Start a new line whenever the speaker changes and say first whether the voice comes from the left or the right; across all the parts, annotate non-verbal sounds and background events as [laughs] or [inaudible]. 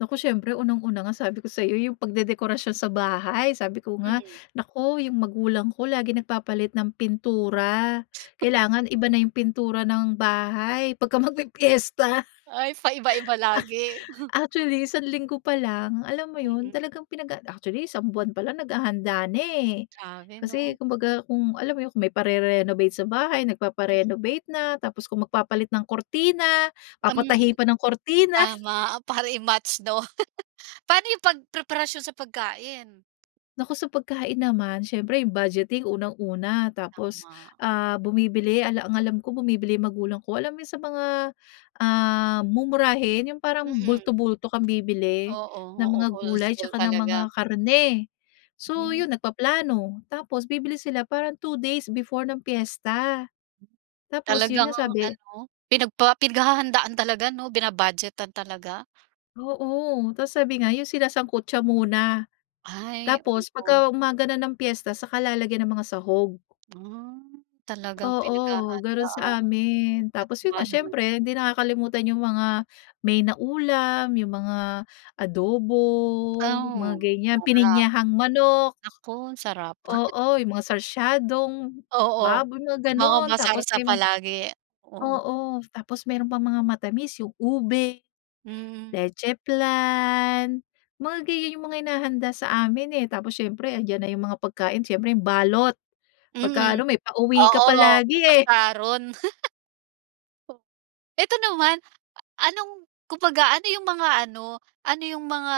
left: Nako, siyempre unang una nga sabi ko sa’yo yung pagdedekorasyon sa bahay. Sabi ko nga,
right: Mhm.
left: “Naku, yung magulang ko laging nagpapalit ng pintura.” Kailangan iba na yung pintura ng bahay pagka magpipiyesta.
right: Ay, paiba-iba lagi.
left: [chuckles]
right: [chuckles]
left: Actually isang linggo pa lang, alam mo
right: Mm.
left: yun talagang pinag ac actually, isang buwan pa lang naghahanda na, eh.
right: Grabe
left: Kasi
right: ‘no.
left: kumbaga kung alam mo yun, kung may parerenovate sa bahay,
right: Mhm.
left: nagpapa-renovate na, tapos kung magpapalit ng kurtina,
right: Ah, hmm.
left: papatahi pa ng kurtina. [chuckles]
right: Tama, para i-match, ‘daw. [chuckles] Paano yung pagpreparasyon sa pagkain?
left: Nako sa pagkain naman, siyempre yung budgeting unang una, tapos,
right: Tama.
left: ah, bumibili ala ang alam ko bumibili magulang ko, alam yung sa mga, ah, mumurahin yung parang
right: Mm.
left: bulto-bulto kang bibili
right: Oo,
left: ng
right: oo.
left: mga gulay
right: Wholesale
left: tsaka ng mga
right: talaga.
left: karne. So
right: Mhm.
left: yun, nagpaplano tapos bibili sila parang 2 days before ng piyesta. Tapos yun
right: Talagang
left: nga, sabi
right: ano, pinagpa pinaghahandaan talaga ‘no, bina-budgetan talaga.
left: Oo, tapos sabi nga yun sinasangkutya muna.
right: Ay,
left: Tapos
right: oo.
left: pagka umaga na ng piyesta saka lalagyan ng mga sahog.
right: Hmm, talagang
left: Oo, ganun
right: pinaghahandaan.
left: saamin. Tapos yun
right: Katuwa
left: nga,
right: naman.
left: siyempre hindi nakakalimutan yung mga main na ulam, yung mga adobo, mga
right: Oh,
left: ganyan,
right: sarap.
left: pininyahang manok.
right: Nako, ang sarap. [chuckles]
left: Oo, yung mga sarsyadong
right: Oo, oo.
left: baboy, mga
right: Mga
left: gano’n. Tapos
right: ma-sarsa
left: may mga
right: palagi, oo.
left: oo, tapos meron pang mga matamis yung ube,
right: Mm.
left: leche flan, mga ganiyan yung mga hinahanda saamin eh. Tapos siyempre andiyan na yung mga pagkain, siyempre yung balot. Pagka
right: Mm.
left: ano, may pauwi ka
right: Oo,
left: palagi,
right: may
left: eh.
right: pa-sharon. [laughs] To ito naman, ah, anong kumbaga ano yung mga ano, ano yung mga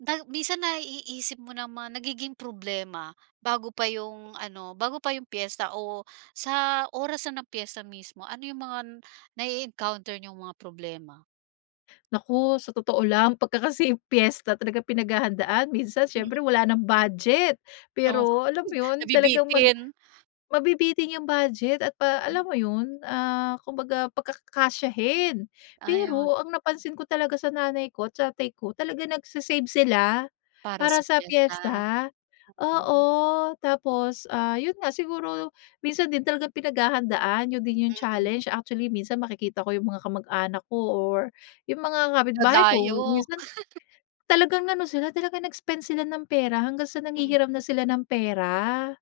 right: na minsan naiisip mo na mga nagiging problema? Bago pa yung ano, bago pa yung piyesta o sa oras na ng piyesta mismo, ano yung mga nae-encounter niyong mga problema?
left: Nako sa totoo lang, pagka kasi piyesta talagang pinaghahandaan. Minsan
right: Hmm.
left: syempre wala ng budget,
right: Oh,
left: pero alam mo yun, talagang mag
right: nabibitin.
left: mabibitin yung budget at pa alam mo
right: [unintelligible]
left: yun, ah, kumbaga pagkakasyahin
right: Ayon.
left: pero ang napansin ko talaga sa nanay ko, tatay ko, talagang nagse-save sila
right: Para
left: para
right: sa
left: sa
right: piyesta,
left: piyesta.
right: oo.
left: Oo, tapos, ah, yun nga, siguro minsan din talagang pinaghahandaan, yun din yung
right: Mm.
left: challenge. Actually minsan makikita ko yung mga kamag-anak ko or yung mga kapitbahay ko,
right: Dadayo.
left: minsan
right: [laughs]
left: talagang ano sila talagang nag-spend sila ng pera hanggang sa
right: Mm.
left: nanghihiram na sila ng pera.